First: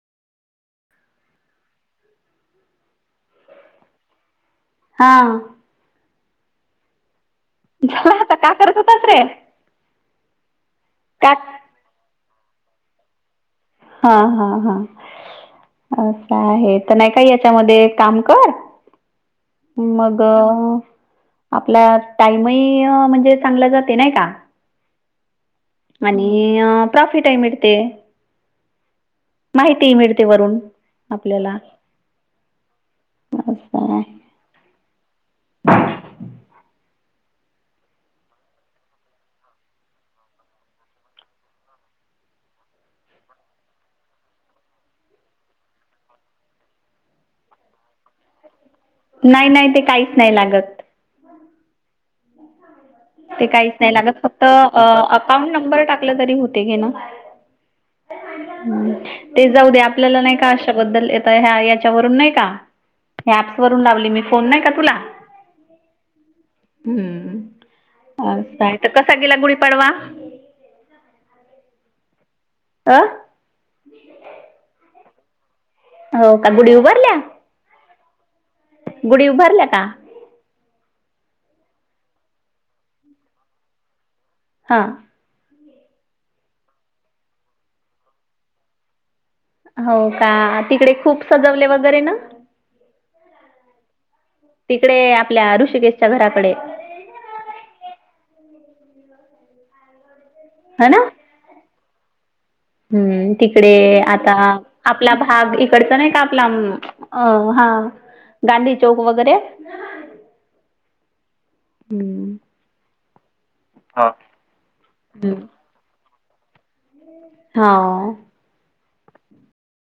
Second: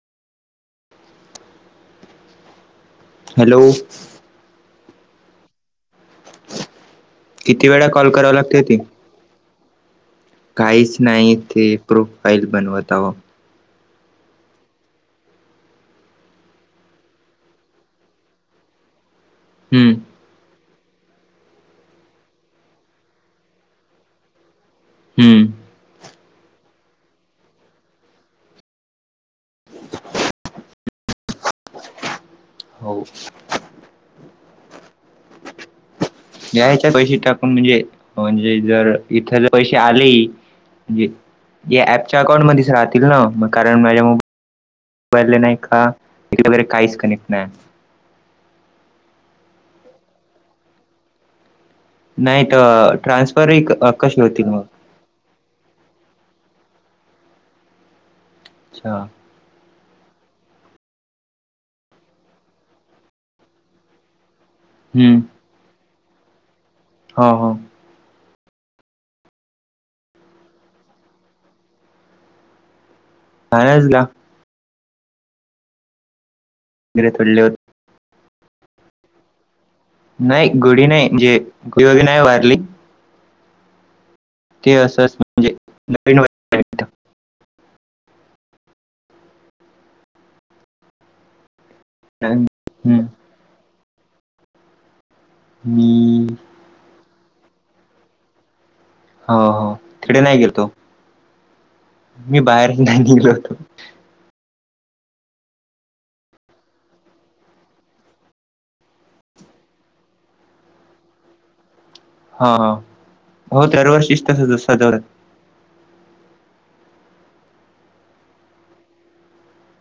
Hello हां किती वेळा कॉल झाला कराव आता का लागते करत त होतास रे काहीच का नाही ते प्रोफाईल बनवत आहो हा हा हा असं आहे तर नाही का याच्यामध्ये काम कर हम्म मग आपला टाईम ही म्हणजे चांगला जातोय नाही का हम्म आणि अ प्रॉफिट ही मिळते माहिती ही मिळते वरून आपल्याला हो अस हाय घ्यायच्या पैसे टाकून म्हणजे म्हणजे जर इथ पैसे आले म्हणजे या ऍपच्या अकाउंटमध्येच राहतील ना मग कारण माझ्या मोबाईल ला नाही का बँक वगैरे काहीच कनेक्ट नाही नाही नाही ते काहीच नाही लागत नाही तर ट्रान्सफरही कशी होतील मग अ अकाउंट नंबर टाकल तरी होते ना अच्छा ते जाऊ दे आपल्याला नाही का अशाबद्दल येत ह्या याच्यावरून नाही का ह्या ऍप्स वरून लावली मी फोन नाही का तुला हम्म हम्म हो हो अच्छा आहे तर कसा गेला गुढी पाडवा अ [inaudible] हो का गुडी वगैरे उभारल्या थोडले होते गुढी उभारल्या का नाही गुढी नाही जे गुढी वगैरे नाही उभारली ते हा असंच म्हणजे नवीन वाटतं. हो का तिकडे खूप सजवले वगैरे ना हम्म. तिकडे आपल्या ऋषिकेशच्या मी घराकडे. हो हो तिकडे नाही गेलतो. है ना. मी बाहेर नाही निघलो हम्म होतो. तिकडे आ -ता आपला भाग इकडच नाही का आपला, अ हा. गांधी चौक वगैरे. हम्म. हा हो दरवर्षीच तसंच असतं. हम्म हा.